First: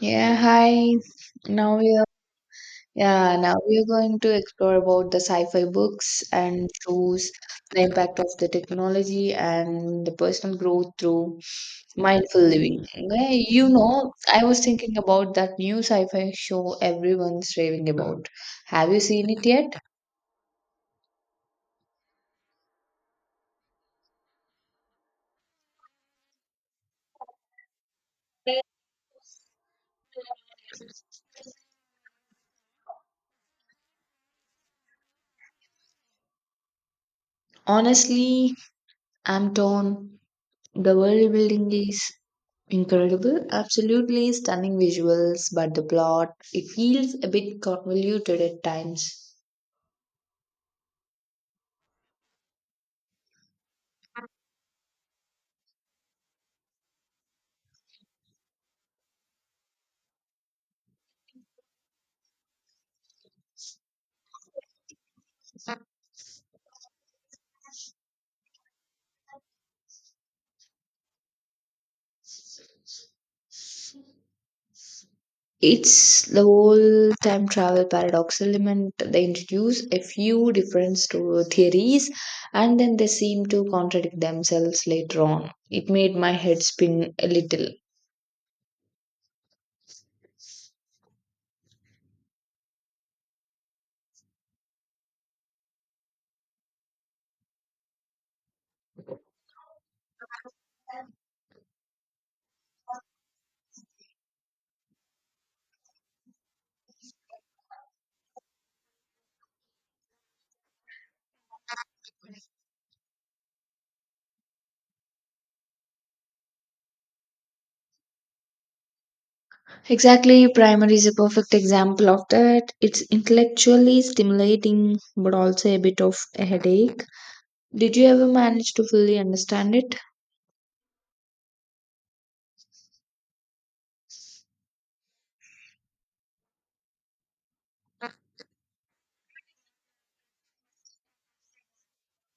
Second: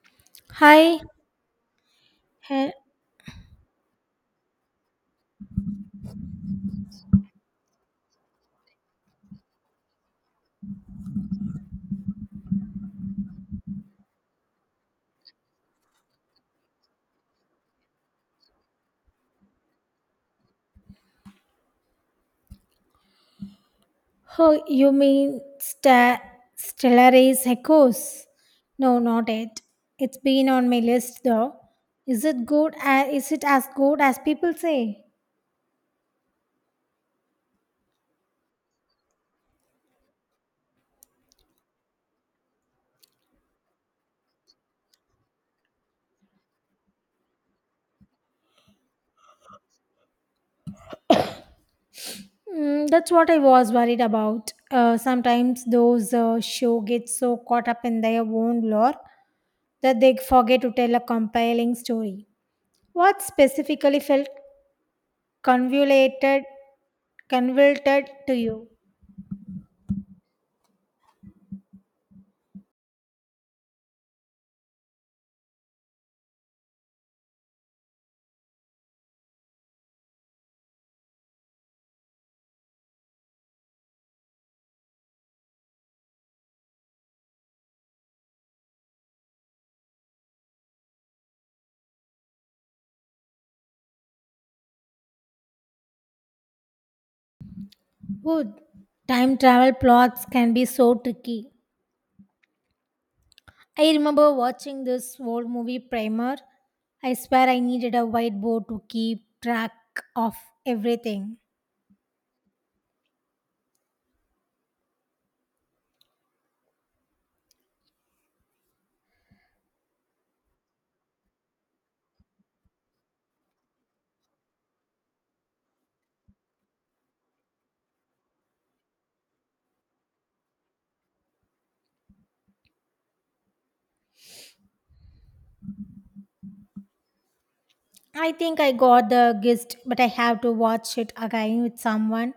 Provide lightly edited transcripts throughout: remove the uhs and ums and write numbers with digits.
Yeah, hi. Hi. Now we are He- yeah, now we are going to explore about the sci-fi books and shows, the impact of the technology and the personal growth through mindful living. Okay. I was thinking about that new sci-fi show everyone's raving about. Have you seen it yet? oh, you mean Stellaris Echoes? No, not it. It's been on my list though. Is it good? A Is it as good as people say? Honestly, I'm torn. The world building is incredible, absolutely stunning visuals, but the plot, it feels a bit convoluted at times. That's what I was worried about. Sometimes those show get so caught up in their own lore that they forget to tell a compelling story. What specifically felt convoluted, convoluted to you? It's the whole time travel paradox element. They introduce a few different theories, and then they seem to contradict themselves later on. It made my head spin a little. Good. Time travel plots can be so tricky. I remember watching this old movie Primer. I swear I needed a whiteboard to keep track of everything. Exactly, primary is a perfect example of that. It's intellectually stimulating but also a bit of a headache. Did you ever manage to fully understand it? I think I got the gist, but I have to watch it again with someone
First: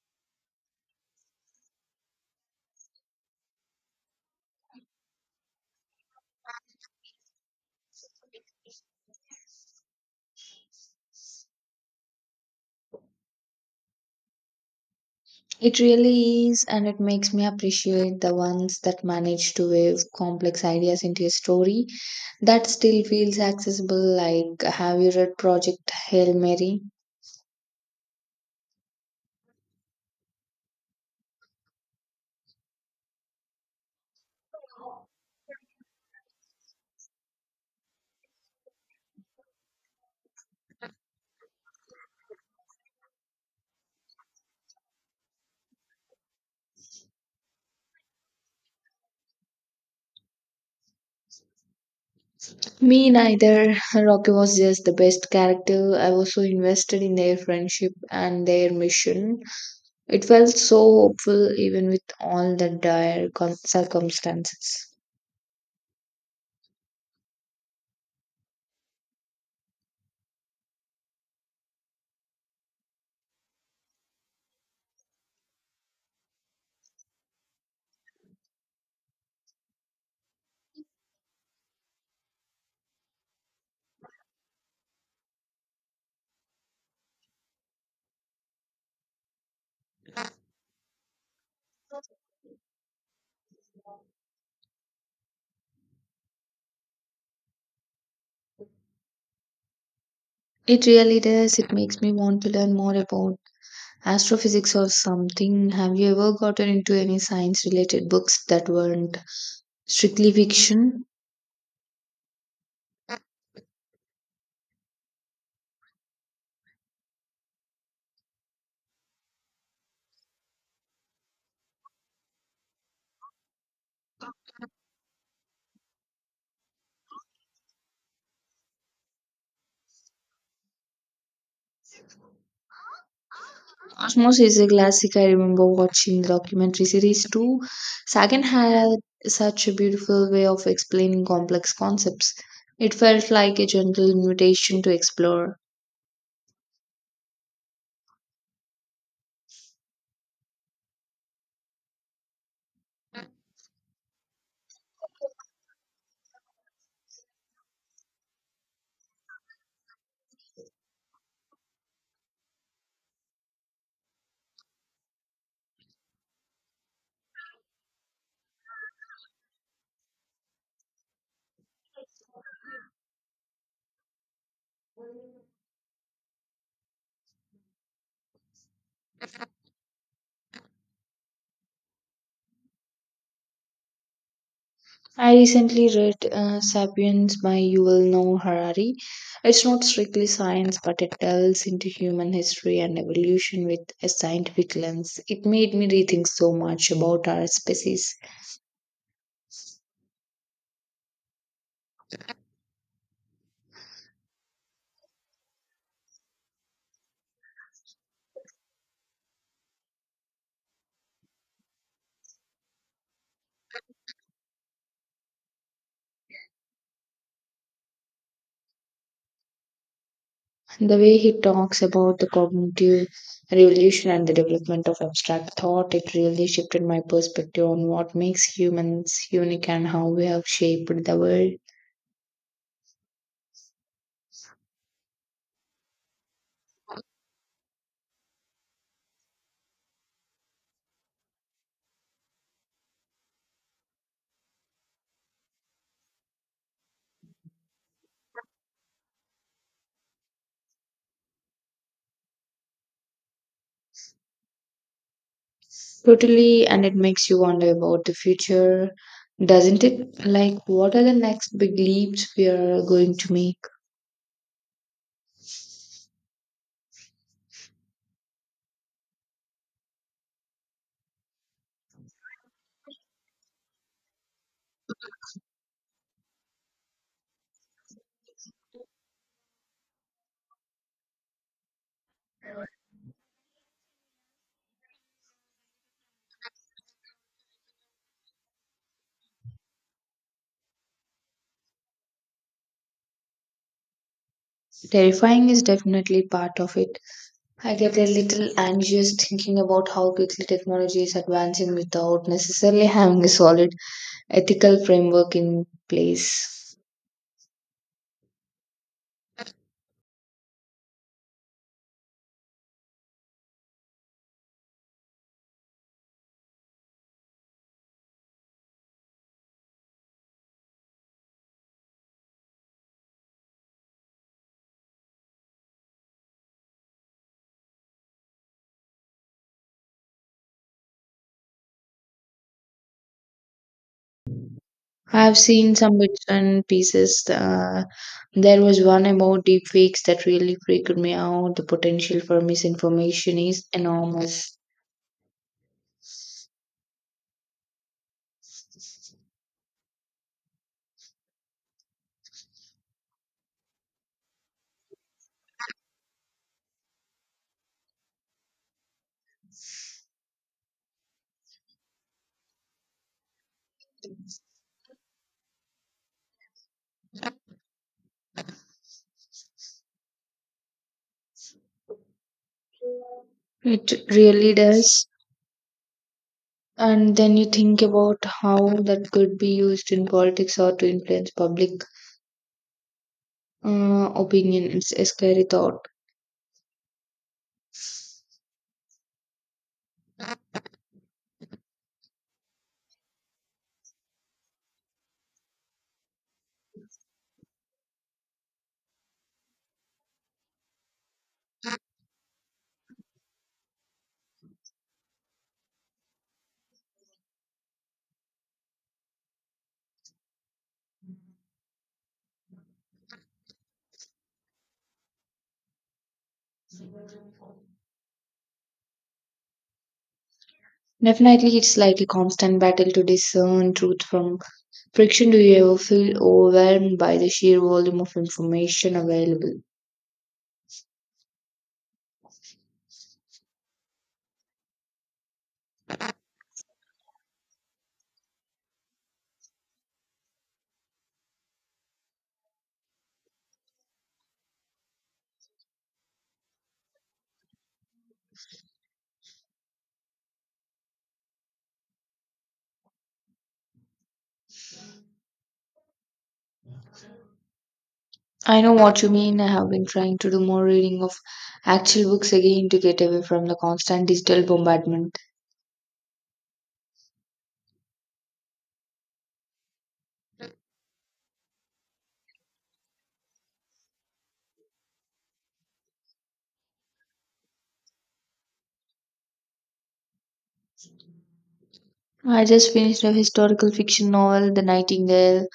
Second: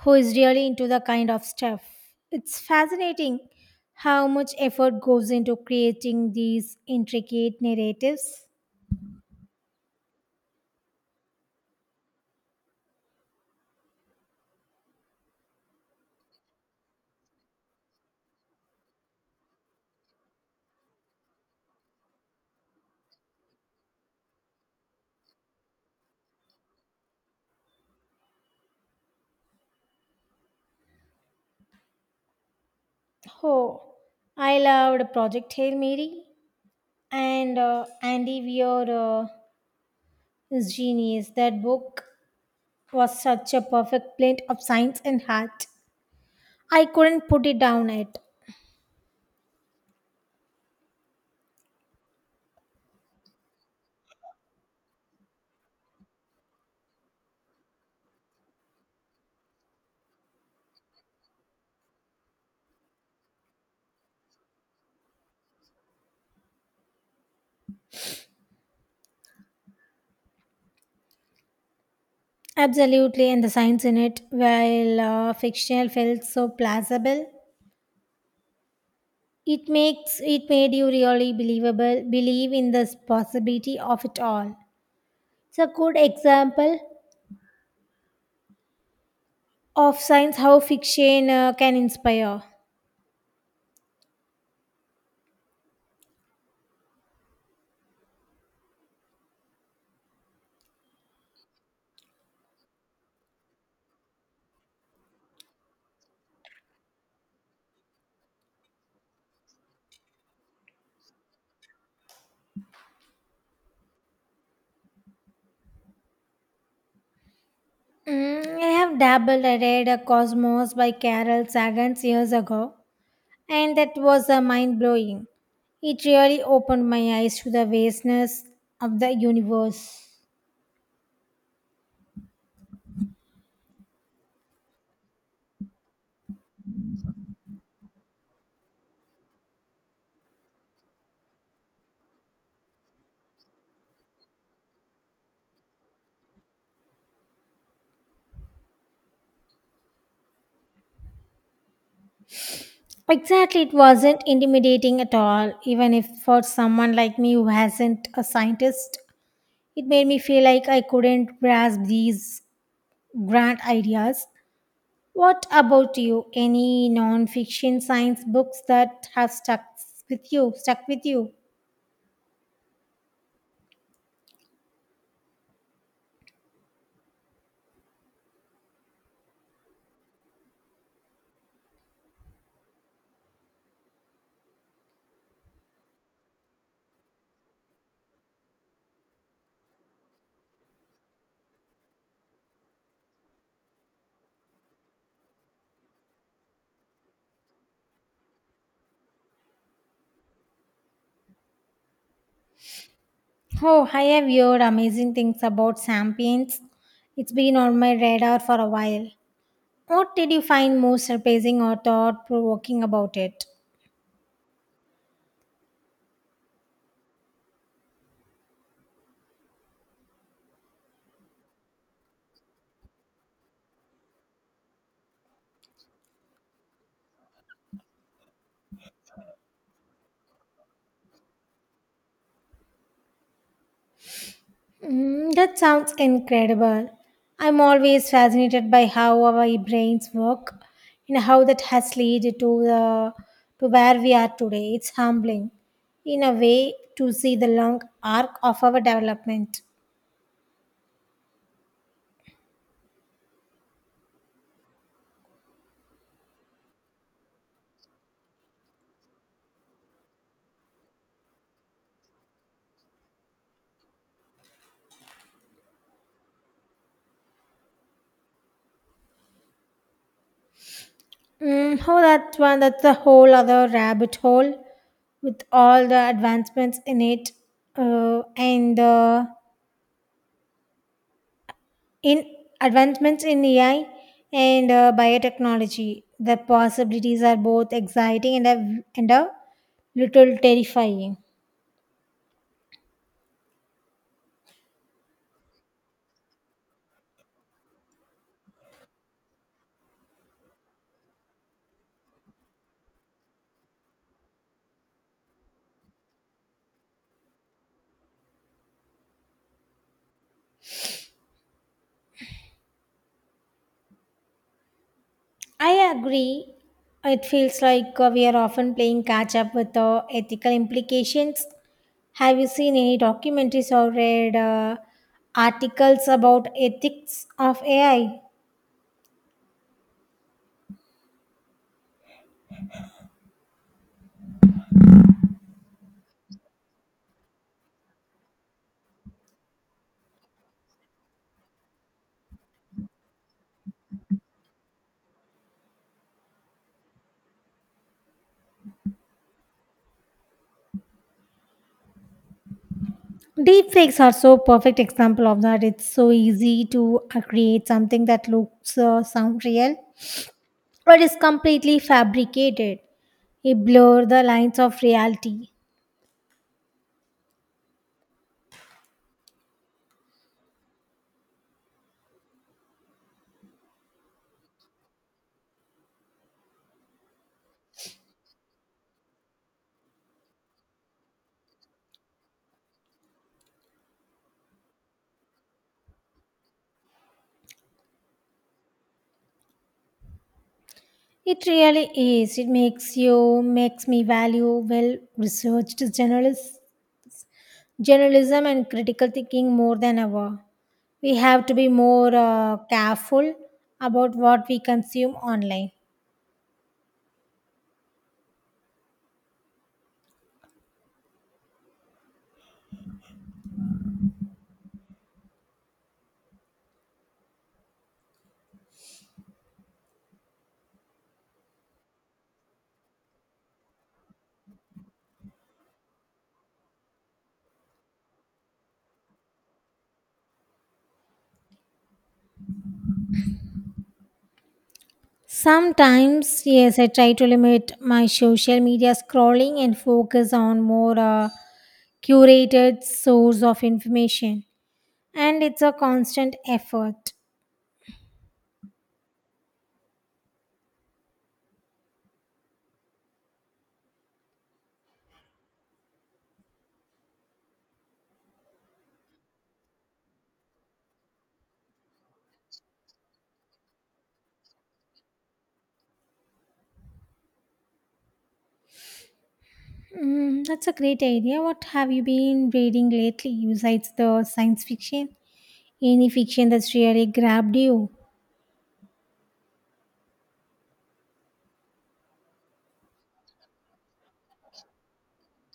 who is really into the kind of stuff. It's fascinating how much effort goes into creating these intricate narratives. It really is, and it makes me appreciate the ones that manage to weave complex ideas into a story that still feels accessible. Like, have you read Project Hail Mary? Oh, I loved Project Hail Mary. And Andy Weir is genius. That book was such a perfect blend of science and heart. I couldn't put it down. It Me neither. Rocky was just the best character. I was so invested in their friendship and their mission. It felt so hopeful even with all the dire circumstances. absolutely, and the science in it, while fictional, felt so plausible. It made you really believable. Believe in the possibility of it all. It's a good example of science how fiction can inspire. It really does. It makes me want to learn more about astrophysics or something. Have you ever gotten into any science related books that weren't strictly fiction? I have dabbled. I read a Cosmos by Carol Sagan years ago. And that was mind blowing. It really opened my eyes to the vastness of the universe. Cosmos is a classic. I remember watching the documentary series too. Sagan had such a beautiful way of explaining complex concepts. It felt like a gentle invitation to explore. Exactly, it wasn't intimidating at all, even if for someone like me who hasn't a scientist, it made me feel like I couldn't grasp these grand ideas. What about you? Any non-fiction science books that have stuck with you? I recently read *Sapiens* by Yuval Noah Harari. It's not strictly science, but it delves into human history and evolution with a scientific lens. It made me rethink so much about our species. Oh, I have heard amazing things about Sapiens. It's been on my radar for a while. What did you find most surprising or thought provoking about it? The way he talks about the cognitive revolution and the development of abstract thought, it really shifted my perspective on what makes humans unique and how we have shaped the world. That sounds incredible. I'm always fascinated by how our brains work and how that has led to the to where we are today. It's humbling, in a way, to see the long arc of our development. Totally, and it makes you wonder about the future, doesn't it? Like, what are the next big leaps we are going to make? That's a whole other rabbit hole with all the advancements in it and the in advancements in AI and biotechnology, the possibilities are both exciting and a little terrifying. Terrifying is definitely part of it. I get a little anxious thinking about how quickly technology is advancing without necessarily having a solid ethical framework in place. I agree. It feels like we are often playing catch up with the ethical implications. Have you seen any documentaries or read articles about ethics of AI? I've seen some bits and pieces. There was one about deep fakes that really freaked me out. The potential for misinformation is enormous. Deepfakes are so perfect example of that. It's so easy to create something that looks sound real or is completely fabricated. It blurs the lines of reality. It really does. And then you think about how that could be used in politics or to influence public opinion. It's a scary thought. It really is. It makes me value well journalism and critical thinking more than ever. We have to be more careful about what we consume online. Definitely, it's like a constant battle to discern truth from friction. Do you ever feel overwhelmed by the sheer volume of information available? Sometimes, yes, I try to limit my social media scrolling and focus on more curated source of information. And it's a constant effort. I know what you mean. I have been trying to do more reading of actual books again to get away from the constant digital bombardment. That's a great idea. What have you been reading lately besides the science fiction? Any fiction that's really grabbed you? I just finished a historical fiction novel, The Nightingale.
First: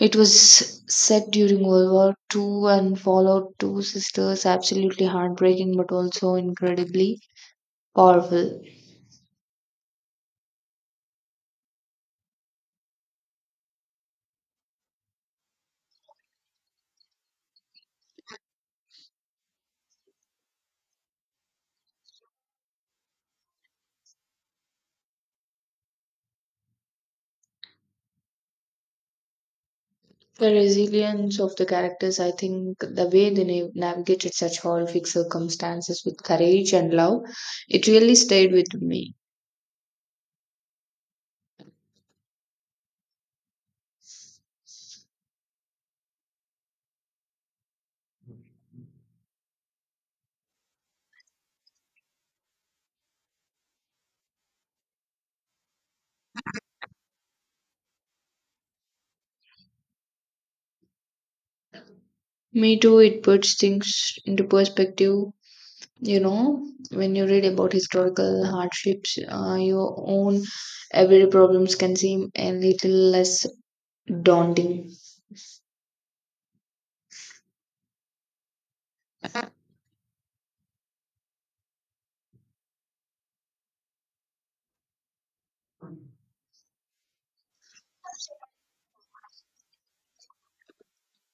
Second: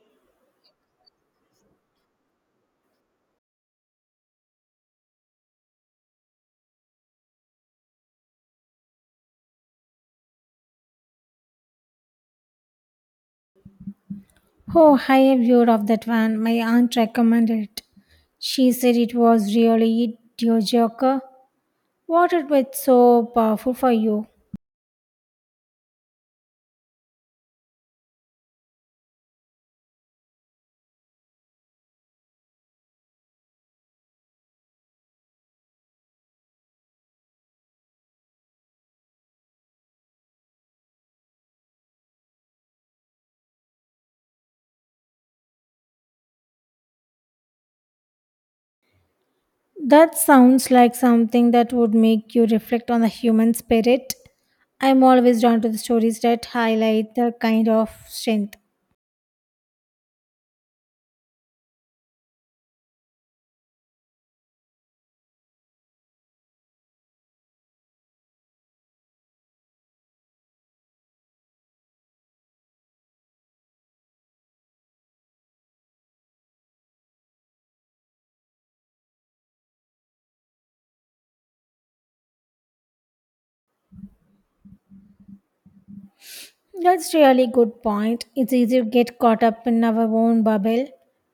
It was set during World War Two and followed two sisters, absolutely heartbreaking but also incredibly powerful. Oh, I have heard of that one. My aunt recommended it. She said it was really joker. What it was so powerful for you? The resilience of the characters, I think, the way they navigated such horrific circumstances with courage and love, it really stayed with me. That sounds like something that would make you reflect on the human spirit. I'm always drawn to the stories that highlight the kind of strength. Me too, it puts things into perspective. You know, when you read about historical hardships, your own everyday problems can seem a little less daunting. That's really good point. It's easy to get caught up in our own bubble.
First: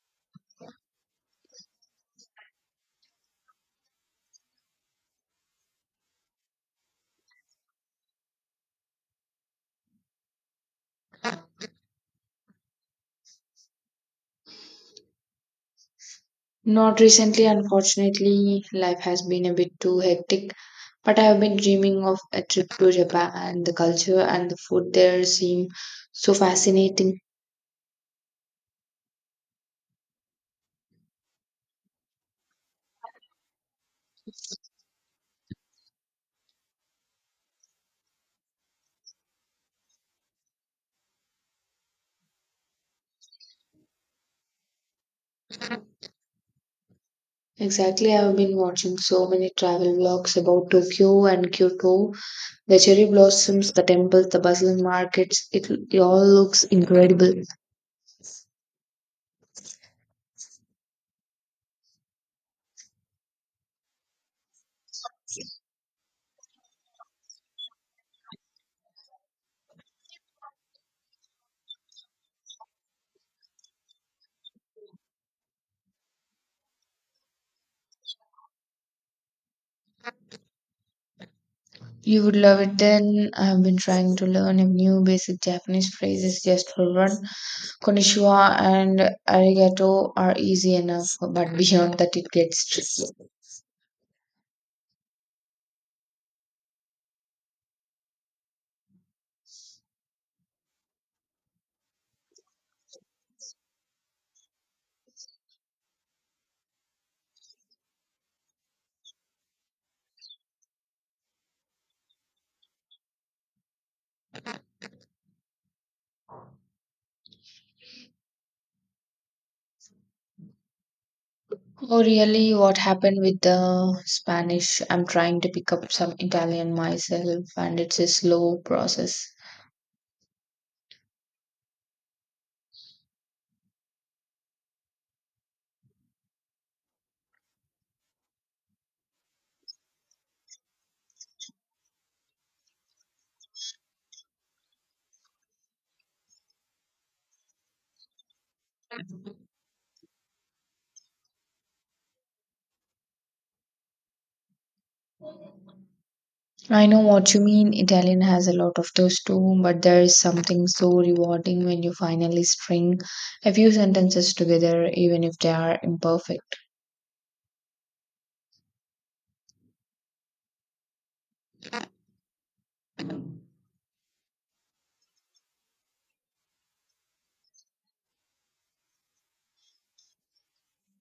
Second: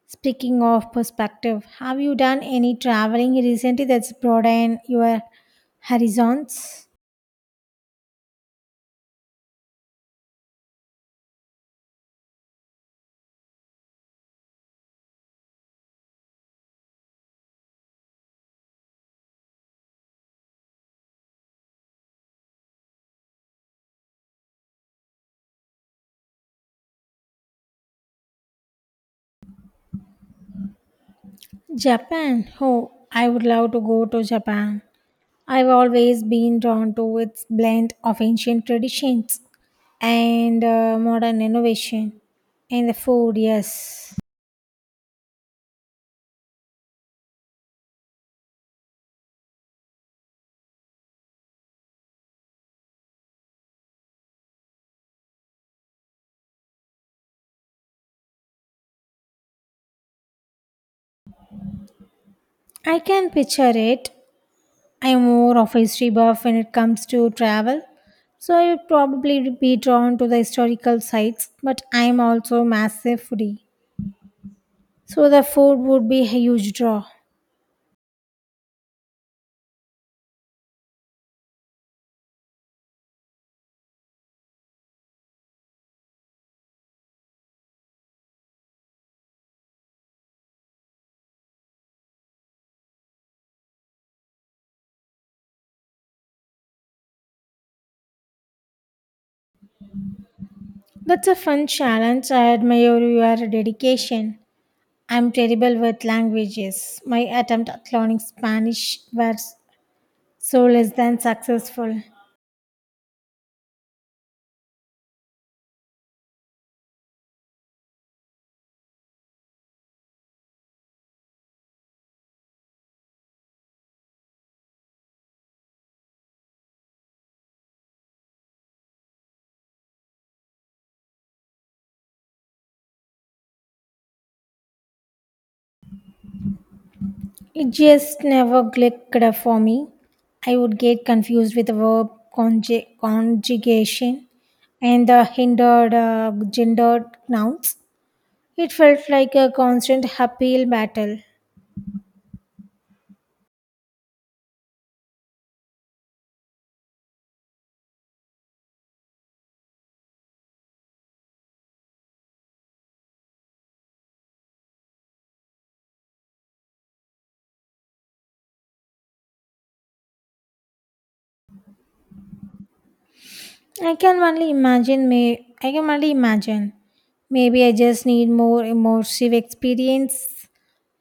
Speaking of perspective, have you done any traveling recently that's broadened your horizons? Not recently, unfortunately, life has been a bit too hectic. But I have been dreaming of a trip to Japan, and the culture and the food there seem so fascinating. Japan. Oh, I would love to go to Japan. I've always been drawn to its blend of ancient traditions and modern innovation. And the food, yes. Exactly, I have been watching so many travel vlogs about Tokyo and Kyoto, the cherry blossoms, the temples, the bustling markets. It all looks incredible. I can picture it. I'm more of a history buff when it comes to travel, so I would probably be drawn to the historical sites, but I'm also a massive foodie, so the food would be a huge draw. You would love it then. I have been trying to learn a new basic Japanese phrases just for fun. Konnichiwa and arigato are easy enough, but beyond that it gets tricky. That's a fun challenge. I admire your dedication. I'm terrible with languages. My attempt at learning Spanish was so less than successful. Oh, really? What happened with the Spanish? I'm trying to pick up some Italian myself, and it's a slow process. It just never clicked for me. I would get confused with the conjugation and the hindered gendered nouns. It felt like a constant uphill battle. I know what you mean. Italian has a lot of those too, but there is something so rewarding when you finally string a few sentences together, even if they are imperfect. I can only imagine. Maybe I just need more immersive experience,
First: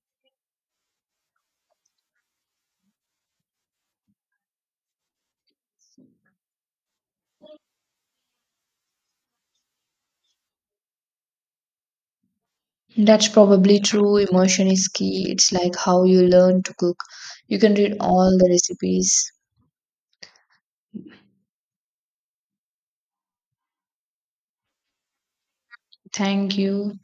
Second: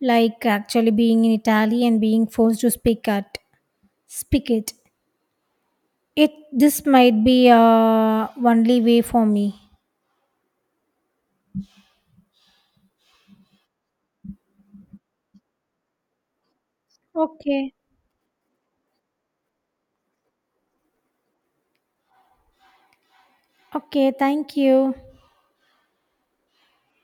like actually being in Italy and being forced to speak it. It this might be only way for me. That's probably true. Emotion is key. It's like how you learn to cook. You can Okay. read all the recipes. Okay. Thank you. Thank you.